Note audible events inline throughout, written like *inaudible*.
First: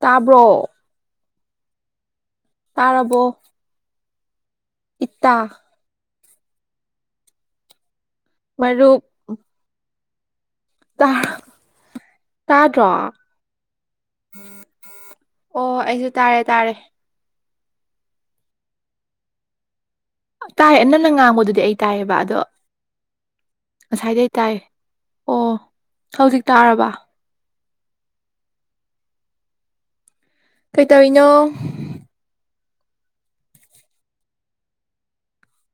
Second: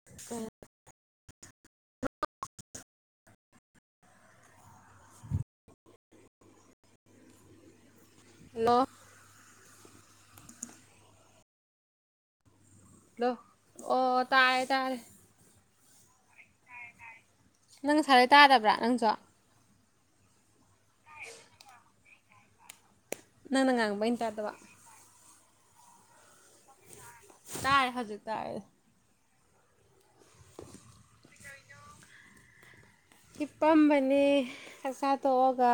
ꯇꯥꯕ꯭ꯔꯣ ꯇꯥꯔꯕꯣ ꯏꯇ ꯍꯜꯂꯣ ꯃꯔꯨꯞ ꯇ ꯇꯥꯗ꯭ꯔꯣ ꯑꯣ ꯇꯥꯔꯦ ꯇꯥꯔꯦ ꯑꯣ ꯑꯩꯁꯨ ꯇꯥꯔꯦ ꯇꯥꯔꯦ ꯅꯪ ꯉꯁꯥꯏꯗꯩ ꯇꯥꯗꯕ꯭ꯔꯥ ꯅꯪꯁꯨ ꯇꯥꯏꯌꯦ ꯅꯡꯅ ꯉꯥꯡꯕꯗꯨꯗꯤ ꯑꯩ ꯇꯥꯏꯌꯦꯕ ꯑꯗꯣ ꯅꯪꯅ ꯉꯥꯡꯕ ꯑꯩꯅ ꯉꯥꯡꯁꯥꯏꯗꯩ ꯇꯥꯗꯕ ꯇꯥꯏꯌꯦ ꯑꯣ ꯍꯧꯖꯤꯛ ꯇꯥꯔꯕ ꯇꯥꯔꯦ ꯍꯧꯖꯤꯛ ꯇꯥꯔꯦ ꯀꯩꯇꯧꯔꯤꯅꯣ ꯍꯤꯞꯄꯝꯕꯅꯦ ꯆꯥꯛꯆꯥꯥ ꯇꯣꯛꯑꯒ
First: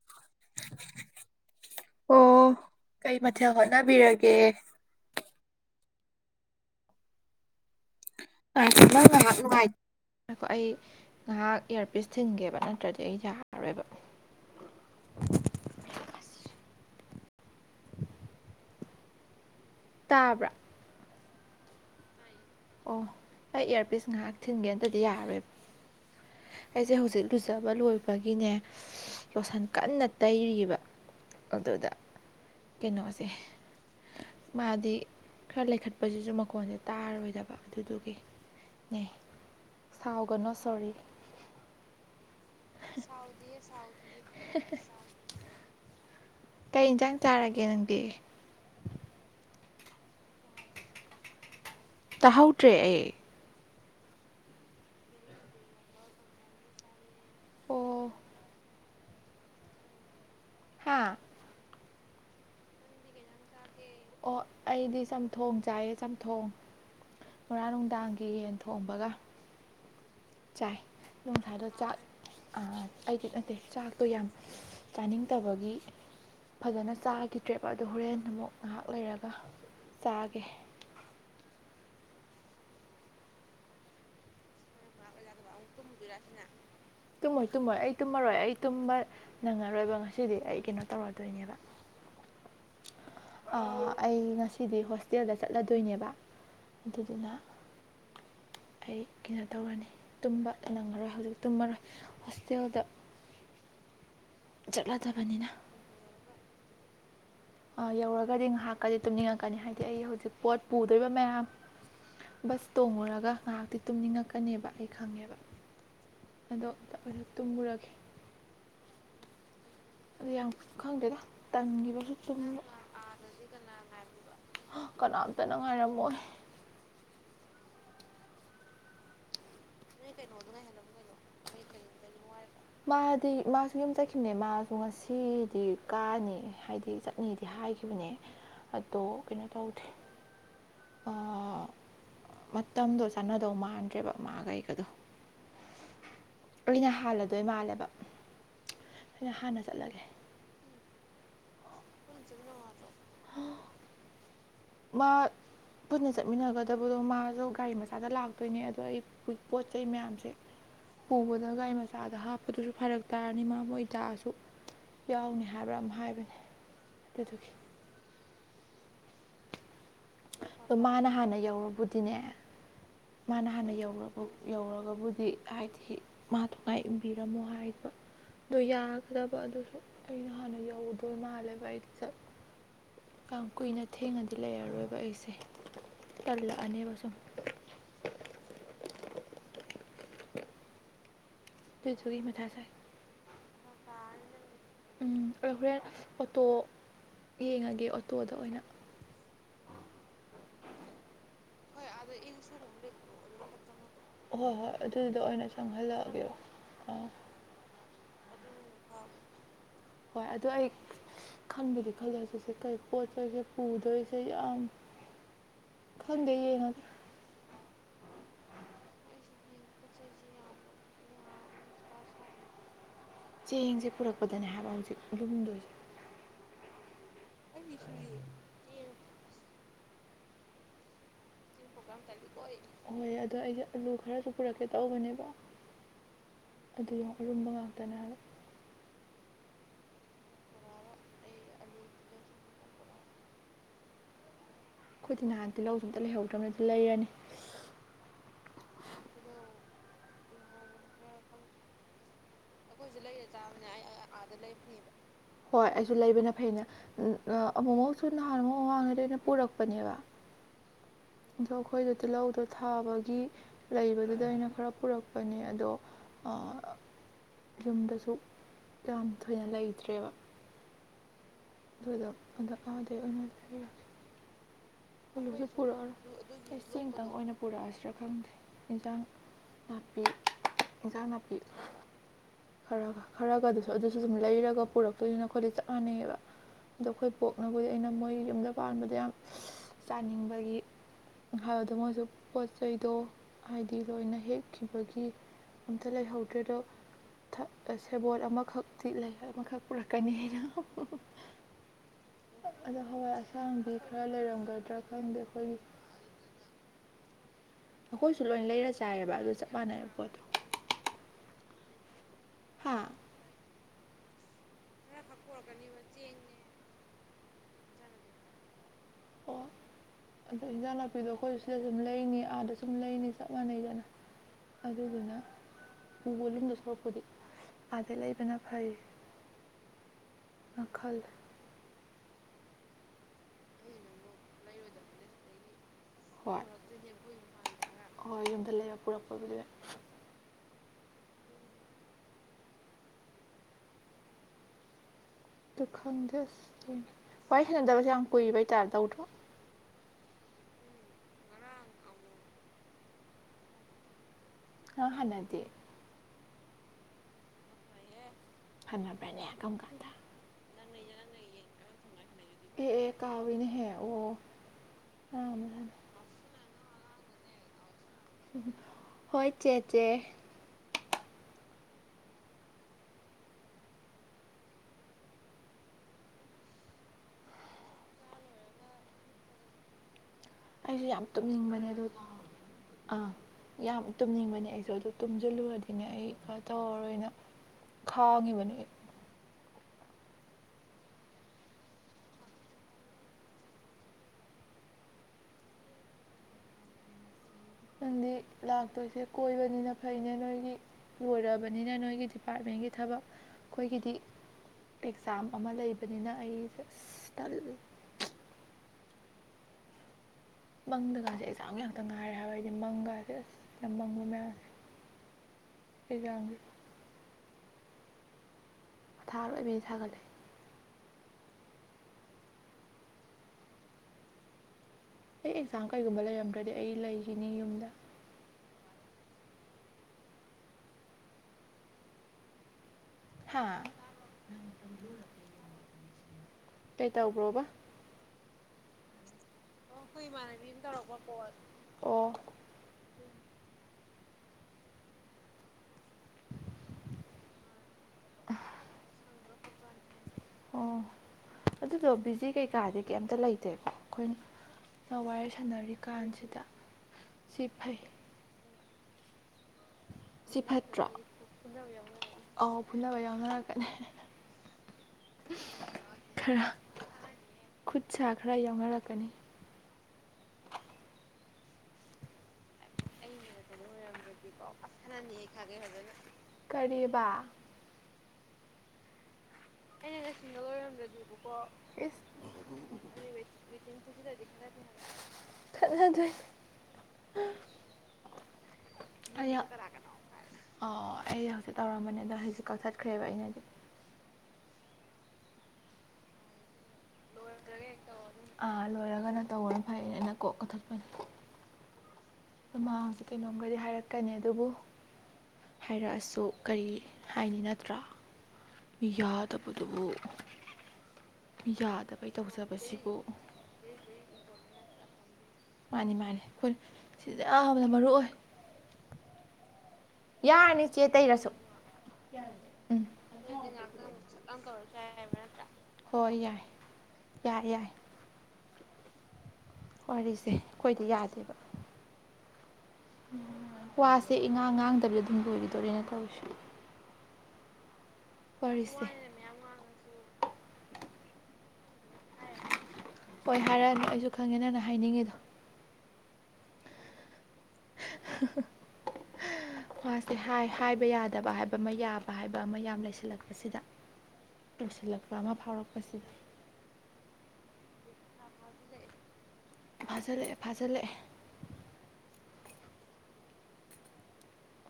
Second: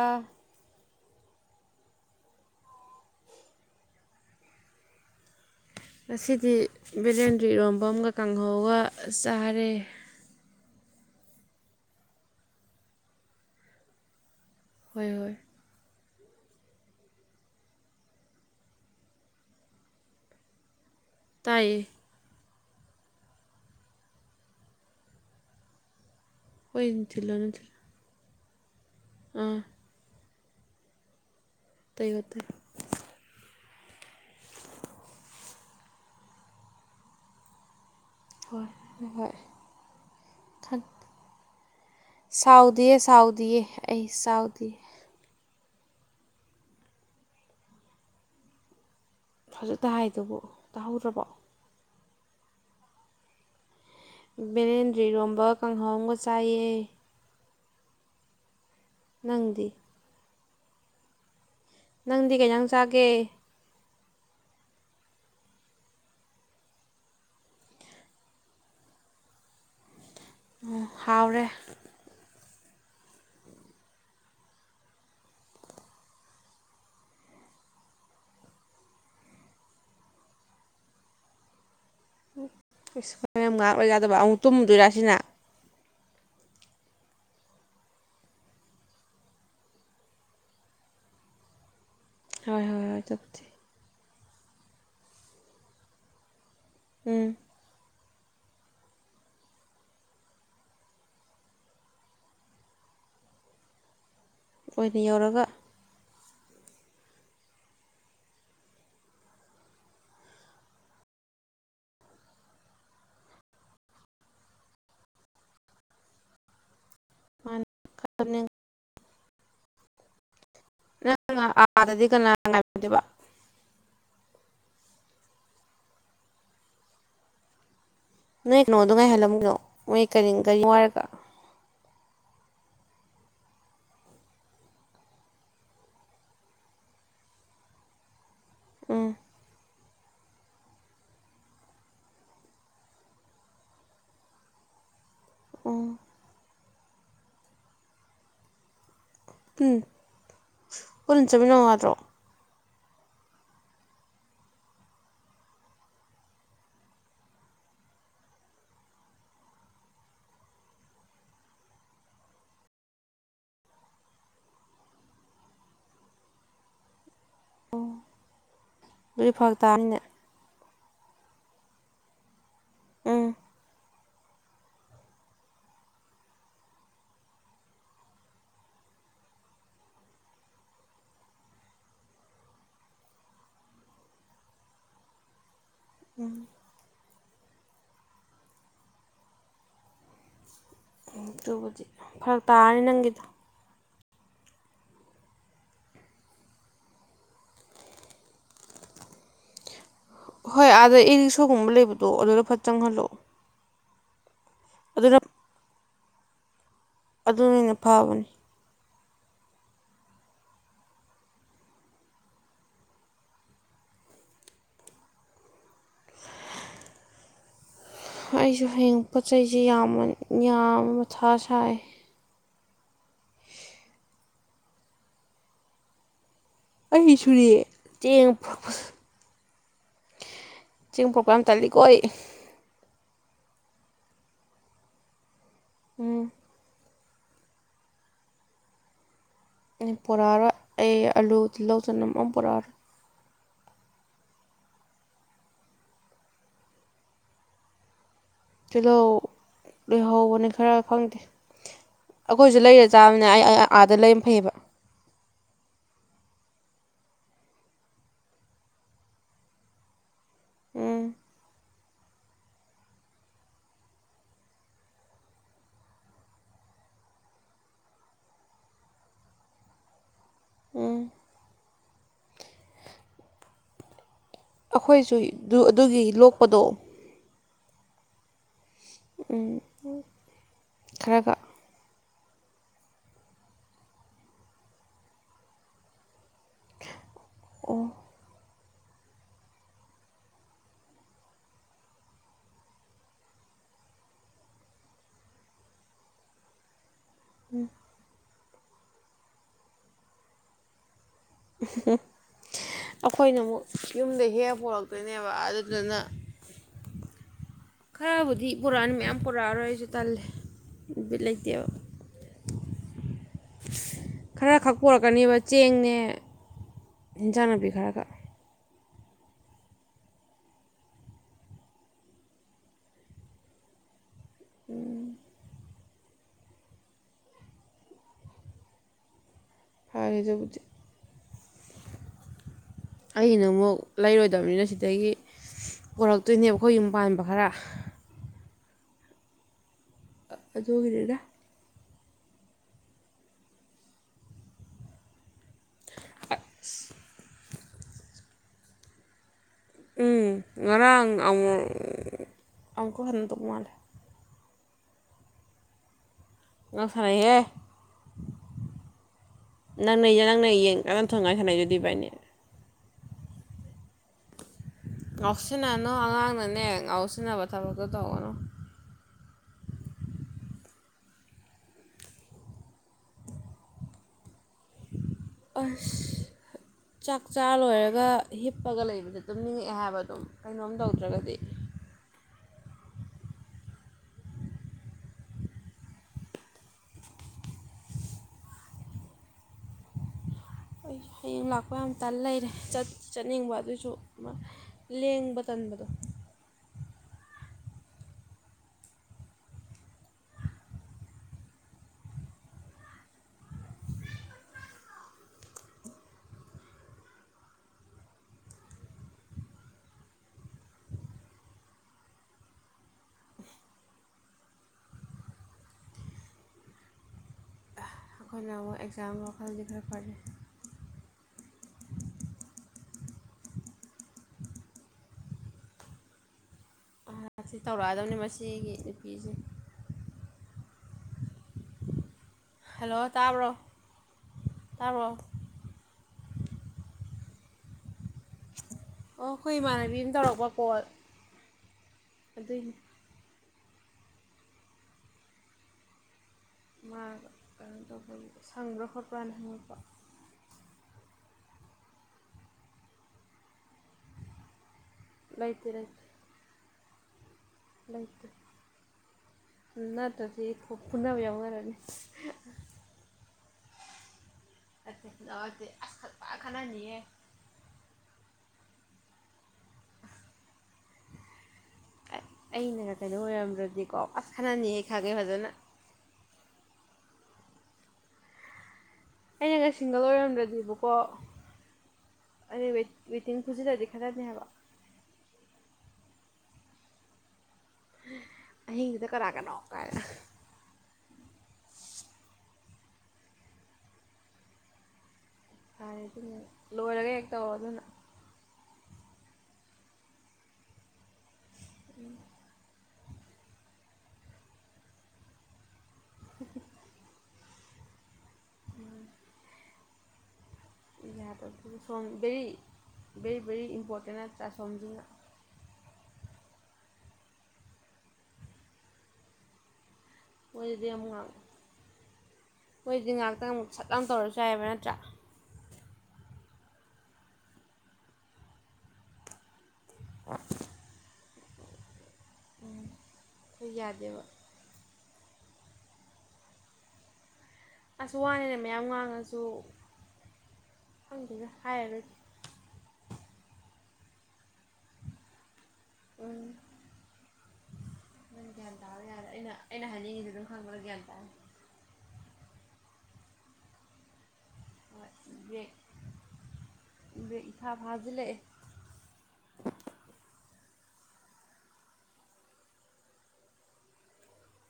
ꯑꯣ ꯀꯩ ꯃꯊꯦꯜ ꯍꯣꯠꯅꯕꯤꯔꯒꯦ ꯉꯁꯤꯗꯤ ꯕꯦꯔꯦꯟꯗ꯭ꯔꯤ ꯏꯔꯣꯝꯕꯝꯒ ꯀꯥꯡꯍꯧꯒ ꯆꯥꯔꯦ ꯈꯣ ꯑꯩ ꯉꯥꯏꯍꯥꯛ ꯏꯌꯥꯔꯄꯤꯁ ꯊꯤꯟꯒꯦꯕ ꯅꯠꯇ꯭ꯔꯗꯤ ꯑꯩ ꯌꯥꯔꯔꯣꯏꯕ ꯍꯣꯏ ꯍꯣꯏ ꯇꯥꯕ꯭ꯔꯥ ꯇꯥꯏꯌꯦ ꯑꯣ ꯑꯩ ꯏꯌꯥꯔꯄꯤꯁ ꯉꯥꯏꯍꯥꯛ ꯊꯤꯟꯒꯦ ꯅꯠꯇꯗꯤ ꯌꯥꯔꯣꯏꯕ ꯍꯣꯏ ꯑꯩꯖꯦ ꯍꯧꯖꯤꯛ ꯊꯤꯜꯂꯣ ꯔꯤꯖꯦꯟ ꯅꯨꯡꯊꯤꯜꯂꯣ ꯃꯔꯨ ꯑꯣꯏꯕ꯭ꯔ ꯀ ꯒꯤꯅꯦ ꯑꯥ ꯂꯣꯁꯟ ꯀꯟꯅ ꯇꯩꯔꯤꯕ ꯑꯗꯨꯗ *unintelligible* ꯀꯩꯅꯣꯅꯦ ꯃꯥꯗꯤ ꯈꯔ ꯂꯩꯈꯠꯄꯁꯤꯁꯨ ꯃꯈꯣꯟꯁꯦ ꯇꯥꯔꯣꯏꯗꯕ ꯍꯣꯏ ꯑꯗꯨꯒꯤꯅꯦ ꯍꯣꯏ ꯁꯥꯎꯒꯅꯣ ꯈꯪ ꯁꯣꯔꯤ ꯁꯥꯎꯗꯤꯌꯦ ꯁꯥꯎꯗꯤꯌꯦ ꯑꯩ ꯁꯥꯎꯗꯤꯌꯦ ꯀꯩ ꯏꯟꯖꯥꯡ ꯆꯥꯔꯒꯦ ꯅꯪꯗꯤ ꯍꯧꯖꯤꯛꯇ ꯍꯥꯏꯗꯨꯕꯨ ꯇꯥꯍꯧꯗ꯭ꯔꯕꯣ ꯇꯥꯍꯧꯗ꯭ꯔꯦ ꯑꯩ ꯕꯦꯂꯦꯟꯗ꯭ꯔꯤ ꯏꯔꯣꯝꯕ ꯀꯥꯡꯍꯧꯒ ꯆꯥꯏꯌꯦ ꯑꯣ ꯅꯪꯗꯤ ꯍꯥꯥ ꯅꯪꯗꯤ ꯀꯩꯖꯥꯡ ꯆꯥꯒꯦ ꯑꯣ ꯑꯩꯗꯤ ꯆꯝꯊꯣꯡ ꯆꯥꯏꯌꯦ ꯆꯝꯊꯣꯡ ꯉꯔꯥꯡ ꯅꯨꯡꯗꯥꯡꯒꯤ ꯌꯦꯟ ꯊꯣꯡꯕꯒ꯫ ꯆꯥꯏ ꯑꯣ ꯍꯥꯎꯔꯦ ꯅꯨꯡꯁꯥꯗꯣ ꯆꯥꯛ_ _ ꯑ -ꯑ ꯑꯩꯗꯤ ꯅꯠꯇꯦ ꯆꯥꯛꯇꯣ ꯌꯥꯝ ꯆꯥꯅꯤꯡꯗꯕꯒꯤ_ _ ꯐꯖꯅ ꯆꯥꯒꯤꯗ꯭ꯔꯦꯕ ꯑꯗꯣ ꯍꯣꯔꯦꯟ ꯑꯃꯨꯛ ꯉꯥꯍꯥꯛ ꯂꯩꯔꯒ ꯆꯥꯒꯦ꯫ ꯏꯁ ꯍꯣꯔꯦꯟꯃꯨꯛ ꯉꯥꯛ ꯂꯩꯔ ꯆꯗꯣꯕ ꯑꯃꯨꯛ ꯇꯨꯝꯗꯣꯏꯔ ꯍꯥꯏꯁꯤꯅ꯫ ꯇꯨꯝꯗꯣꯏꯔ ꯍꯥꯏꯁꯤꯅ꯫ ꯇꯨꯝꯃꯣꯏ ꯇꯨꯝꯃꯣꯏ ꯑꯩ ꯇꯨꯝꯃꯔꯣꯏ ꯑꯩ ꯇꯨꯝꯕ ꯅꯪꯉꯔꯣꯏꯕ ꯉꯁꯤꯗꯤ ꯑꯩ ꯀꯩꯅꯣ ꯇꯧꯔꯗꯣꯏꯅꯦꯕ꯫ ꯍꯣꯏ ꯍꯣꯏ ꯍꯣꯏ ꯆꯠꯆꯤ꯫ ꯑ ꯑꯩ ꯉꯁꯤꯗꯤ ꯍꯣꯁꯇꯦꯜꯗ ꯆꯠꯂꯗꯣꯏꯅꯦꯕ ꯎꯝ ꯑꯗꯨꯗꯨꯅ_ _ ꯑꯩ ꯀꯩꯅꯣ ꯇꯧꯔꯅꯤ ꯇꯨꯝꯕ ꯅꯪꯉꯔꯣꯏ ꯍꯧꯖꯤꯛ ꯇꯨꯝꯃꯔꯣꯏ ꯍꯣꯁꯇꯦꯜꯗ_ _ ꯑꯣꯏꯅ ꯌꯧꯔꯒ ꯆꯠꯂꯗꯕꯅꯤꯅ꯫ ꯑ ꯌꯧꯔꯒꯗꯤ ꯉꯥꯍꯥꯛꯀꯗꯤ ꯇꯨꯝꯅꯤꯡꯉꯛꯀꯅꯤ ꯍꯥꯏꯗꯤ ꯑꯩ ꯍꯧꯖꯤꯛ ꯄꯣꯠ ꯄꯨꯗꯣꯏꯕ ꯃꯌꯥꯝ_ _ ꯕꯁ ꯇꯣꯡꯉꯨꯔꯒ ꯉꯥꯍꯥꯛꯇꯤ ꯇꯨꯝꯅꯤꯡꯉꯛꯀꯅꯦꯕ ꯑꯩ ꯈꯪꯉꯦꯕ꯫ ꯑꯗꯣ ꯆꯠꯂ ꯇꯨꯝꯃꯨꯔꯒꯦ꯫ ꯇꯨꯝꯅꯤꯡ_ _ *unintelligible* ꯅꯪ ꯑꯥꯗꯗꯤ ꯇꯟꯈꯤꯕꯁꯨ ꯀꯅꯥ ꯇꯨꯝꯕ ꯉꯥꯏꯕꯤꯗꯣꯏꯕ꯫ ꯀꯅꯥꯝꯇꯅ ꯉꯥꯏꯔꯝꯃꯣꯏ꯫ ꯅꯣꯏ ꯅꯣꯗꯣ ꯉꯥꯏꯍꯜꯂꯝꯃꯨ ꯀꯩꯅꯣ ꯃꯣꯏ ꯀꯔꯤ ꯒꯥꯔꯤ ꯑꯃ ꯋꯥꯏꯔꯒ꯫ ꯃꯥꯗꯤ ꯃꯥꯁꯨ ꯌꯨꯝ ꯆꯠꯈꯤꯕꯅꯦ ꯃꯥꯖꯨ ꯉꯁꯤꯗꯤ ꯀꯥꯅꯤ ꯍꯥꯏꯗꯤ ꯆꯠꯅꯤꯗꯤ ꯍꯥꯏꯈꯤꯕꯅꯦ꯫ *inaudible* ꯑꯗꯣ ꯀꯩꯅꯣ ꯇꯧꯗꯦ ꯑꯥ ꯃꯇꯝꯗꯣ ꯆꯥꯟꯅꯗꯧ ꯃꯥꯟꯗ꯭ꯔꯦꯕ ꯃꯥꯒ ꯑꯩꯒꯗꯣ ꯎꯝ ꯑꯩꯅ ꯍꯥꯜꯂꯗꯣꯏ ꯃꯥꯜꯂꯦꯕ ꯑꯩꯅ ꯍꯥꯟꯅ ꯆꯠꯂꯒꯦ꯫ ꯄꯨꯟ ꯆꯠꯃꯤꯟꯅꯧ ꯌꯥꯗ꯭ꯔꯣ? ꯄꯨꯟ ꯆꯠꯃꯤꯅꯧ ꯌꯗ꯭ꯔꯣ *unintelligible* ꯃꯥ ꯄꯨꯟꯅ ꯆꯠꯃꯤꯟꯅꯒꯗꯕꯗꯣ ꯃꯥꯖꯨ ꯒꯥꯔꯤ ꯃꯆꯥꯗ ꯂꯥꯛꯇꯣꯏꯅꯦ ꯑꯗꯣ ꯑꯩ ꯄꯨꯠ ꯄꯣꯠꯆꯩ ꯃꯌꯥꯝꯁꯦ ꯄꯨꯕꯗ ꯒꯥꯔꯤ ꯃꯆꯥꯗ ꯍꯥꯞꯄꯗꯨꯖꯨ ꯐꯔꯛ ꯇꯥꯔꯅꯤ ꯃꯥ ꯃꯣꯏ ꯗꯥꯁꯨ ꯌꯥꯎꯅꯤ ꯍꯥꯏꯕ꯭ꯔꯥ ꯑꯝ ꯍꯥꯏꯕꯅꯦ ꯑꯗꯨꯗꯨꯒꯤ꯫ ꯑꯣ ꯑꯗꯨꯗꯤ ꯐꯔꯛ ꯇꯥꯅꯤꯅꯦ ꯗꯣ ꯃꯥꯅ ꯍꯥꯟꯅ ꯌꯧꯔꯕꯨꯗꯤꯅꯦ ꯎꯝ ꯃꯥꯅ ꯍꯥꯟꯅ ꯌꯧꯔꯕꯨꯕ ꯌꯧꯔꯒꯕꯨꯗꯤ ꯍꯥꯏꯗꯤ ꯃꯥ ꯗꯣ ꯉꯥꯏ ꯏꯟꯕꯤꯔꯝꯃꯣ ꯍꯥꯏꯕ꯫ ꯑꯗꯨ ꯌꯥꯒꯗꯕ ꯑꯗꯨꯁꯨ ꯑꯩꯅ ꯍꯥꯟꯅ ꯌꯧꯗꯣꯏ ꯃꯥꯜꯂꯦꯕ ꯑꯩꯗꯤ ꯆꯠ ꯀꯥꯡ ꯀꯨꯏꯅ ꯊꯦꯡꯅꯗꯤ ꯂꯩꯔꯔꯣꯏꯕ ꯑꯩꯁꯦ ꯇꯜꯂꯛꯑꯅꯦꯕ ꯁꯨꯝ ꯑꯗꯨꯕꯨꯗꯤ ꯑꯗꯨꯊꯨꯏ ꯐꯔꯛ ꯃꯊꯥ ꯁꯥꯏ꯫ ꯇꯥꯔꯅꯤ ꯅꯪꯒꯤꯗꯣ *inaudible* ꯎꯝ ꯑꯩ ꯍꯣꯔꯦꯟ ꯑꯣꯇꯣ ꯌꯦꯡꯉꯒꯦ ꯑꯣꯇꯣꯗ ꯑꯣꯏꯅ ꯍꯣꯏ ꯑꯥꯗ ꯑꯦ ꯔꯤꯛꯁꯣꯒꯨꯝꯕ ꯂꯩꯕꯗꯣ ꯑꯗꯨꯗ ꯐꯠ ꯆꯪꯍꯜꯂꯣ꯫ ꯑꯍꯣꯏ ꯍꯣꯏ ꯑꯗꯨꯅ ꯑꯗꯨꯏꯗꯣ ꯑꯣꯏꯅ ꯆꯪꯍꯜꯂꯛꯑꯒꯦꯕ ꯑꯥ ꯑꯗꯨꯅꯤꯅ ꯐꯥꯕꯅꯤ *inaudible* ꯍꯣꯏ ꯑꯗꯨ ꯑꯩ ꯈꯟꯕꯨꯗꯤ ꯈꯜꯂꯦ ꯍꯧꯖꯤꯛꯁꯦ ꯀꯩ ꯄꯣꯠꯆꯩꯖꯦ ꯄꯨꯗꯣꯏꯁꯦ ꯌꯥꯝ ꯈꯪꯗꯦ ꯌꯦꯡꯉꯒꯦ꯫ ꯑꯩꯖꯨ ꯍꯌꯦꯡ ꯄꯣꯠ ꯆꯩꯖꯦ ꯌꯥꯝꯃꯟ ꯌꯥꯝ ꯃꯊꯥ ꯁꯥꯏ ꯆꯦꯡꯖꯦ ꯄꯨꯔꯛꯄꯗꯅꯦ ꯍꯥꯏꯕ ꯍꯧꯖꯤꯛ ꯂꯨꯝꯗꯣꯏꯁ ꯑꯩꯒꯤ ꯁꯨꯔꯦ ꯆꯦꯡ *unintelligible* ꯆꯦꯡ ꯄꯣꯔꯛꯄ ꯌꯥꯝ ꯇꯜꯂꯤꯀꯣ ꯑꯩ ꯍꯣꯏ ꯑꯗꯣ ꯑꯩꯁꯦ ꯑꯂꯨ ꯈꯔꯁꯨ ꯄꯨꯔꯛꯀꯦ ꯇꯧꯕꯅꯦꯕ ꯎꯝ ꯑꯗꯨ ꯌꯦꯡꯎ ꯑꯔꯨꯝꯕ ꯉꯥꯛꯇꯅꯦ ꯍꯥꯏꯕ *unintelligible* ꯄꯨꯔꯛꯑꯔꯣꯏ ꯑꯩ ꯑꯂꯨ ꯇꯤꯜꯂꯧ ꯆꯥꯅꯝ ꯑꯝ ꯄꯨꯔꯛꯑꯔꯣꯏ ꯑꯩꯈꯣꯏꯗꯤ ꯅꯍꯥꯟ ꯇꯤꯜꯂꯧꯁꯨ ꯑꯝꯇ ꯂꯩꯍꯧꯗ꯭ꯔꯕꯅꯦ ꯑꯩꯗꯤ ꯂꯩꯔꯅꯤ ꯇꯤꯜꯂꯧ ꯂꯩꯍꯧꯕꯅꯦ ꯈꯔ ꯈꯪꯗꯦ ꯑꯈꯣꯏꯁꯨ ꯂꯩꯔ ꯆꯥꯕꯅꯦ ꯑꯩ ꯑꯩ ꯑꯥ ꯑꯥꯗ ꯂꯩꯕꯅ ꯐꯩꯌꯦꯕ ꯍꯣꯏ ꯑꯩꯁꯨ ꯂꯩꯕꯅ ꯐꯩꯌꯦꯅꯦ ꯎꯝ ꯑꯥ ꯑꯃꯨ ꯃꯨꯛꯁꯨ ꯅꯍꯥꯟ ꯑꯃꯨꯛ ꯃꯃꯥꯡꯗꯗꯤ ꯑꯩꯅ ꯄꯨꯔꯛꯄꯅꯦꯕ ꯎꯝ ꯑꯗꯣ ꯑꯩꯈꯣꯏꯗꯣ ꯇꯤꯜꯂꯧꯗꯣ ꯊꯥꯕꯒꯤ ꯂꯩꯕꯗꯨꯗ ꯑꯣꯏꯅ ꯈꯔ ꯄꯨꯔꯛꯄꯅꯦ ꯑꯗꯣ ꯑꯥ ꯌꯨꯝꯗꯁꯨ ꯌꯥꯝ ꯊꯣꯏꯅ ꯂꯩꯇ꯭ꯔꯦꯕ ꯎꯝ ꯑꯗꯨꯗꯣ ꯍꯟꯗꯛ ꯑꯥꯗꯩ ꯑꯣꯏꯅ *unintelligible* ꯑꯈꯣꯏꯁꯨꯏ ꯑꯗꯨ ꯑꯗꯨꯒꯤ ꯂꯣꯛꯄꯗꯣ ꯈꯤꯇꯪ ꯑꯣꯏꯅ ꯄꯨꯔꯛꯑꯁꯤꯔꯥ ꯈꯪꯗꯦ ꯍꯦꯟꯖꯥꯡ ꯎꯝ ꯅꯥꯄꯤ ꯍꯦꯡꯖꯥꯡ ꯈꯔꯒ ꯅꯥꯄꯤ *unintelligible* ꯈꯔ ꯈꯔꯒꯗꯨꯁꯨ ꯑꯗꯨꯁꯨ ꯑꯗꯨꯝ ꯂꯩꯔꯒ ꯄꯨꯔꯛꯇꯣꯏꯅꯤꯅ ꯑꯩꯈꯣꯏꯗꯤ ꯆꯞ ꯃꯥꯟꯅꯩꯑꯕ ꯑꯗꯣ ꯑꯩꯈꯣꯏ ꯄꯣꯛ ꯑꯣ ꯎꯗ ꯄꯥꯟꯕꯗꯣ ꯌꯥꯝ ꯆꯥꯅꯤꯡꯕꯒꯤ ꯍꯥꯢꯕꯗꯣ ꯃꯣꯢꯖꯨ ꯄꯣꯠ- ꯆꯩꯗꯣ ꯍꯥꯏꯗꯤ ꯂꯣꯏꯅ ꯍꯦꯛꯈꯤꯕꯒꯤ ꯑꯝꯇ ꯂꯩꯍꯧꯗ꯭ꯔꯦꯗꯣ ꯁꯦꯕꯣꯠ ꯑꯃꯈꯛꯇꯤ ꯂꯩ ꯑꯃꯈꯛ ꯄꯨꯔꯛꯀꯅꯤ ꯍꯥꯏꯅ ꯑꯩꯈꯣꯏꯅ ꯑꯃꯨꯛ ꯑꯁꯥꯡꯕꯤ ꯈꯔ ꯌꯨꯝꯗꯩ ꯍꯦꯛꯑ ꯂꯩꯔꯝꯒꯗ꯭ꯔꯥ ꯈꯪꯗꯦ ꯄꯨꯔꯛꯇꯣꯏꯅꯦꯕ ꯑꯩꯈꯣꯏꯒꯤ ꯑꯗꯨꯗꯨꯅ ꯑꯩꯈꯣꯏꯁꯨ ꯂꯣꯏ ꯈꯔꯕꯨꯗꯤ ꯂꯩꯔ ꯄꯨꯔꯛꯑꯅꯤ ꯆꯥꯏꯑꯕ ꯃꯌꯥꯝ ꯑꯗꯨ ꯆꯞ ꯄꯨꯔꯛꯑꯔꯣꯏ ꯑꯩꯖꯨ ꯃꯥꯟꯅꯩꯕ ꯄꯣꯠꯇꯣ ꯇꯜꯂꯤ ꯕꯤꯠ ꯂꯩꯇꯦꯕ ꯍꯥꯥ ꯈꯔꯈꯛ ꯄꯨꯔꯛꯀꯅꯦꯕ ꯆꯦꯡꯅꯦ ꯏꯟꯖꯥꯡ ꯅꯥꯄꯤ ꯈꯔꯒ ꯑꯣ INAUDIBLE ꯑꯗꯣ ꯏꯟꯖꯥꯡ- ꯅꯥꯄꯤꯗꯣ ꯑꯩꯈꯣꯏꯅꯁꯤꯗꯩꯁꯨ ꯁꯨꯝ ꯂꯩꯅꯤ ꯑꯥꯗ ꯁꯨꯝ ꯂꯩꯅꯤ ꯆꯞ ꯃꯥꯟꯅꯩꯗꯅ ꯑꯗꯨꯗꯨꯅ ꯄꯨꯕꯂꯨꯝꯗꯧꯁꯔꯨꯛꯄꯨꯗꯤ ꯑꯥꯗ ꯂꯩꯕꯅ ꯐꯩ ꯐꯔꯦ ꯑꯗꯨꯕꯨꯗꯤ ꯈꯜꯂꯤ ꯑꯩꯅ ꯑꯃꯨꯛ ꯂꯩꯔꯣꯏꯗꯕꯅꯤꯅ ꯁꯤꯗꯒꯤ ꯄꯣꯔꯛꯇꯣꯏꯅꯦꯕ ꯑꯩꯈꯣꯏ ꯌꯨꯝ ꯄꯥꯟꯕ ꯈꯔ INAUDIBLE ꯑꯗꯨꯒꯤꯅꯤꯗ ꯑꯗꯨ ꯈꯪꯗꯦ ꯑꯁꯦꯡꯕ ꯋꯥꯔꯤ ꯁꯥꯟꯅꯗꯕꯖꯦ ꯌꯥꯝ ꯀꯨꯏꯕꯩ ꯇꯥꯏꯞꯇꯥ ꯇꯧꯗ꯭ꯔꯣ ꯎꯪ ꯉꯔꯥꯡ ꯑꯉꯨꯡ꯬꯬ ꯑꯃꯨꯛꯀ ꯍꯟꯗꯧ ꯃꯥꯜꯂꯦ ꯈꯔ ꯍꯜꯂꯗꯤ ꯉꯁꯥꯢ ꯍꯦ ꯐꯪꯉꯕ꯭ꯔꯅꯦ ꯀꯝꯀꯥꯟꯗ UNINTELLIGIBLE ꯑꯦ ꯑꯦ ꯀꯥꯎꯔꯦꯅꯦꯍꯦ ꯑꯣꯑꯣ ꯉꯥꯎꯁꯤꯟꯅꯅꯨ ꯑꯉꯥꯡꯅꯅꯦ ꯉꯥꯎꯁꯤꯟꯅꯕ ꯊꯕꯛꯇꯣ ꯇꯧꯒꯅꯨ ꯍꯣꯏ ꯆꯦ ꯆꯦ ꯑꯥꯁ ꯆꯥꯛ ꯆꯥ ꯂꯣꯏꯔꯒ ꯍꯤꯞꯄꯒ ꯂꯩꯕꯖꯦ ꯇꯨꯝ ꯅꯤꯡꯉꯛꯑꯦ ꯍꯥꯏꯕ ꯑꯗꯨꯝ ꯀꯩꯅꯣꯝ ꯑꯩꯖꯨ ꯌꯥꯝ ꯇꯧꯗ꯭ꯔꯒꯗꯤ ꯇꯨꯝꯅꯤꯡꯕꯅꯦ ꯑꯗꯨ ꯑꯥ ꯌꯥꯝ ꯇꯨꯝꯅꯤꯡꯕꯅꯦ ꯑꯩꯖꯨ ꯑꯗꯨ ꯇꯨꯝꯖꯤꯜꯂꯨꯔꯗꯤꯅꯦ ꯑꯩ ꯀꯩꯅꯧꯇꯧꯔꯔꯣꯏꯅ ꯈꯥꯡꯉꯤꯕꯅꯤ ꯑꯩ ꯍꯌꯦꯡ ꯂꯥꯛꯄ ꯌꯥꯝ ꯇꯜ ꯂꯩꯔꯦ ꯆꯠꯇꯤ ꯆꯠꯅꯤꯡꯕ ꯑꯗꯨꯖꯨ ꯂꯦꯡꯕ ꯇꯟꯕꯗꯣ ꯅꯪꯗꯤ ꯂꯥꯛꯇꯣꯏꯖꯦ ꯀꯣꯏꯕꯅꯤꯅ ꯐꯩꯅꯦ ꯅꯣꯏꯗꯤ ꯄꯨꯔꯕꯅꯤꯅ ꯅꯣꯏꯒꯤ ꯗꯤꯄꯥꯔꯠꯃꯦꯟꯒꯤ ꯊꯕꯛ ꯑꯩꯈꯣꯏꯒꯤꯗꯤ ꯑꯦꯛꯖꯥꯝ ꯑꯃ ꯂꯩꯕꯅꯤꯅ ꯑꯩꯁꯦ ꯇꯜꯂꯦ ꯃꯪꯗꯒꯁꯦ ꯑꯦꯛꯖꯥꯝꯒꯤ ꯉꯥꯛꯇ ꯉꯥꯏꯔꯦ ꯍꯥꯏꯕ ꯑꯩꯗꯤ ꯃꯪꯒꯥꯁꯦ ꯑꯁ ꯌꯥꯝ ꯃꯪꯕ ꯃꯌꯥꯝꯖꯦ ꯑꯦꯛꯖꯥꯝꯒꯤ ꯑꯩꯈꯣꯏꯅ ꯃꯨꯛ ꯃꯊꯥ ꯑꯦꯛꯖꯥꯝ ꯂꯣꯏꯕꯤ ꯋꯥꯈꯜꯗꯤ ꯈꯔꯥ ꯁꯥꯒꯠꯂꯦ ꯐꯔꯦ ꯑꯩ ꯑꯦꯛꯖꯥꯝ ꯀꯩꯒꯨꯝꯕ ꯂꯩꯔꯝꯗ꯭ꯔꯗꯤ ꯑꯩ ꯂꯩꯒꯤꯅꯤ ꯌꯨꯝ ꯑꯁꯤ ꯇꯧꯔꯛꯑꯗꯕꯅꯤ ꯃꯁꯤꯒꯤ ꯅꯨꯄꯤꯖꯦ ꯍꯜꯂꯣ ꯍꯥ ꯇꯥꯕ꯭ꯔꯣ ꯇꯥꯕ꯭ꯔꯣ ꯑꯇꯩ ꯇꯧꯕ꯭ꯔꯣꯕ ꯑꯣ ꯑꯩꯈꯣꯏ ꯏꯃꯥꯟꯅꯕꯤ ꯑꯃ ꯇꯧꯔꯛꯄ ꯀꯣꯜ ꯑꯣ ꯑꯗꯎꯏꯅꯤ ꯃꯥ ꯀꯑꯩꯅꯣ ꯇꯧꯕ ꯁꯪꯒ꯭ꯔ ꯈꯣꯠꯄꯔ ꯍꯪꯉꯛꯄ ꯑꯣ ꯑꯗꯨꯗꯣ ꯕꯤꯖꯤ ꯀꯩꯀꯥꯗꯤ ꯀꯩꯝꯇ ꯂꯩꯇꯦꯕꯣ ꯑꯩꯈꯣꯏꯅ ꯅ ꯋꯥꯔꯤꯏ ꯂꯩꯇꯦ ꯂꯩꯇꯦ ꯁꯥꯟꯅꯔꯤꯀꯥꯟꯁꯤꯗ ꯁꯤ ꯐꯩ ꯁꯤ ꯅꯅꯥꯠꯇꯗꯤꯦ ꯐꯠꯇ꯭ꯔꯣ ꯐꯨꯅꯕ ꯌꯥꯑꯣꯅꯔꯅꯤ ꯑꯧ ꯐꯨꯅꯕ ꯌꯥꯎꯅꯔꯛꯀꯅꯤ ꯑ ꯅ ꯑꯁ ꯈꯜ ꯄ ꯈꯔ ꯈꯅꯥꯅꯤꯌꯦ ꯈꯨꯠ ꯁꯥ ꯈꯔ ꯌꯥꯎꯅꯔꯛꯀꯅꯤ ꯑꯩꯅꯒ ꯀꯩꯅꯣ ꯑꯣꯏꯔꯝꯃ꯭ꯔꯗꯤꯀꯣ ꯑꯁ ꯈꯅꯅꯤꯌꯦ ꯈꯪꯉꯦ ꯐꯖꯅ ꯀꯔꯤꯕ ꯑꯩꯅ ꯉ ꯁꯤꯡꯒ ꯑꯣꯏꯔꯝꯗ꯭ꯔꯗꯤꯕꯀꯣ ꯏꯁ ꯑꯩ ꯋꯦꯇꯤꯡ ꯈꯨꯁꯤꯜꯂꯗꯤ ꯈꯔꯅꯦ ꯍꯥꯏꯕ ꯈꯌꯅꯗꯧ ꯑꯍꯤꯡꯁꯤꯗ ꯀꯅꯥ ꯑꯩ ꯑ ꯀꯅꯣ ꯀꯥꯏꯅ ꯑꯩ ꯌꯥꯍꯥꯛꯁꯦ ꯇꯧꯔꯝꯕꯅꯦ ꯑꯗꯣ ꯍꯧꯖꯤꯛ ꯀꯛꯊꯠꯈ꯭ꯔꯦꯕ ꯑꯩꯅꯗꯤ ꯍꯥꯏ ꯑꯗꯨꯅ ꯂꯣꯏꯔꯒ ꯍꯦꯛ ꯇꯧꯑꯣ ꯑꯗꯨꯅ ꯑꯥ ꯂꯣꯏꯔꯒꯅ ꯇꯧꯕꯅ ꯐꯩꯌꯦꯟ ꯀꯣꯛ ꯀꯊꯛꯄꯅꯦ ꯑꯗꯣ ꯃꯥ ꯍꯦꯖꯤꯀ ꯀꯩꯅꯣꯝꯒꯗꯤ ꯍꯥꯏꯔꯛꯀꯅꯤ ꯑꯗꯨꯕꯨ ꯍꯥꯏꯔꯛꯑꯁꯨ ꯀꯔꯤ ꯍꯥꯏꯅꯤ ꯅꯠꯇ꯭ꯔꯥ ꯌꯥꯗꯕꯗꯨꯕꯨ ꯌꯥꯗꯕ ꯁꯣꯝ ꯌꯥꯗꯕꯩ ꯕꯦꯔꯤ ꯇꯧꯖꯕꯁꯤꯕꯨ ꯕꯦꯔꯤ ꯕꯦꯔꯤ ꯏꯝꯄꯣꯔꯇꯦ ꯅꯇꯔꯥ ꯁꯣꯝꯁꯤꯅ ꯃꯥꯅꯤ ꯃꯥꯅꯤ ꯑꯩꯈꯣꯏ ꯁꯤ ꯌꯥꯝꯅ ꯃꯔꯨ ꯑꯣꯏ ꯌꯥꯔꯅꯤ ꯃꯣꯏꯗꯗꯤ ꯆꯦ ꯇꯩꯔꯁꯨ ꯎꯝ ꯃꯣꯏꯁꯦ ꯉꯥꯏꯍꯥꯛꯇꯪ ꯑꯃꯨꯛ ꯁꯠ ꯂꯧꯅ ꯇꯧꯔꯁꯨ ꯌꯥꯏꯕ ꯅꯠꯇ꯭ꯔꯥ ꯍꯣꯏ ꯌꯥꯏ ꯌꯥꯏ ꯌꯥꯏ ꯋꯥꯔꯤꯁꯦ ꯑꯩꯈꯣꯏꯗꯤ ꯌꯥꯗꯦꯕ ꯑꯩꯈꯣꯏ ꯋꯥꯁꯦ ꯌꯥꯗꯦꯕ ꯏꯉꯥꯡ ꯉꯥꯡꯗꯕꯤꯗꯤ ꯑꯗꯨꯝ ꯂꯣꯏꯈꯤꯗꯣꯔꯦꯅ ꯇꯧꯔꯤꯁꯤ ꯑꯁ ꯋꯥꯅꯤꯅꯦ ꯃꯌꯥꯝ ꯋꯥꯔꯤꯁꯦ ꯉꯥꯡꯉꯁꯎ ꯈꯪꯗꯦꯗꯥ ꯍꯥꯏꯔꯔꯣꯏꯗ ꯍꯣꯌ ꯍꯥꯏꯔꯛ ꯑꯅꯨ ꯑꯩꯁꯨ ꯈꯪꯉꯦ ꯅꯅ ꯍꯥꯏꯅꯤꯡꯉꯤꯗꯣ ꯎꯝ ꯎ ꯅꯪ *unintelligible* ꯒ꯭ꯌꯥꯟ ꯇꯥꯔꯣꯏ ꯌꯥꯔꯦ ꯑꯩꯅ ꯑꯩꯅ ꯍꯥꯏꯅꯤꯡꯉꯤꯁꯎ ꯈꯪꯕ꯭ꯔꯥ ꯍꯥꯏꯕ ꯒꯌꯥꯟ ꯇꯥ ꯌꯥꯗꯕ ꯍꯥꯏꯕ ꯑꯃ ꯌꯥꯕ ꯍꯥꯏꯕ ꯑꯃ ꯌꯥꯝ ꯂꯩꯁꯤꯜꯂꯛꯄꯁꯤꯗ ꯇꯟꯁꯤꯜꯂꯛꯄ ꯑꯃ ꯐꯥꯎꯔꯛꯄꯁꯤꯗ ꯕꯦꯛ ꯏꯐꯥ ꯐꯖꯂꯦ ꯐꯥꯖꯤꯜꯂꯛꯑꯦ ꯐꯥꯖꯤꯜꯂꯛꯑꯦ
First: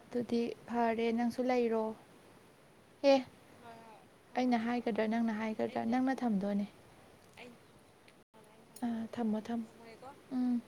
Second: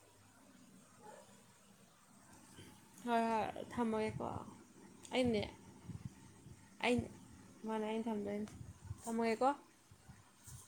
ꯑꯗꯨꯗꯤ ꯐꯔꯦ ꯅꯪꯁꯨ ꯂꯩꯔꯣ ꯑꯦ ꯍꯣꯏ ꯍꯣꯏ ꯊꯝꯃꯒꯦꯀꯣ ꯑꯩꯅ ꯍꯥꯏꯒꯗ꯭ꯔꯥ ꯅꯪꯅ ꯑꯩꯅꯦ ꯍꯥꯏꯒꯗ꯭ꯔꯥ ꯅꯪꯅ ꯊꯝꯗꯣꯅꯦ ꯃꯥꯅ ꯑꯩꯅ ꯊꯝꯗꯣꯏꯅꯦ ꯊꯝꯃꯣꯒꯦꯀꯣ ꯊꯝꯃꯣ ꯎꯝ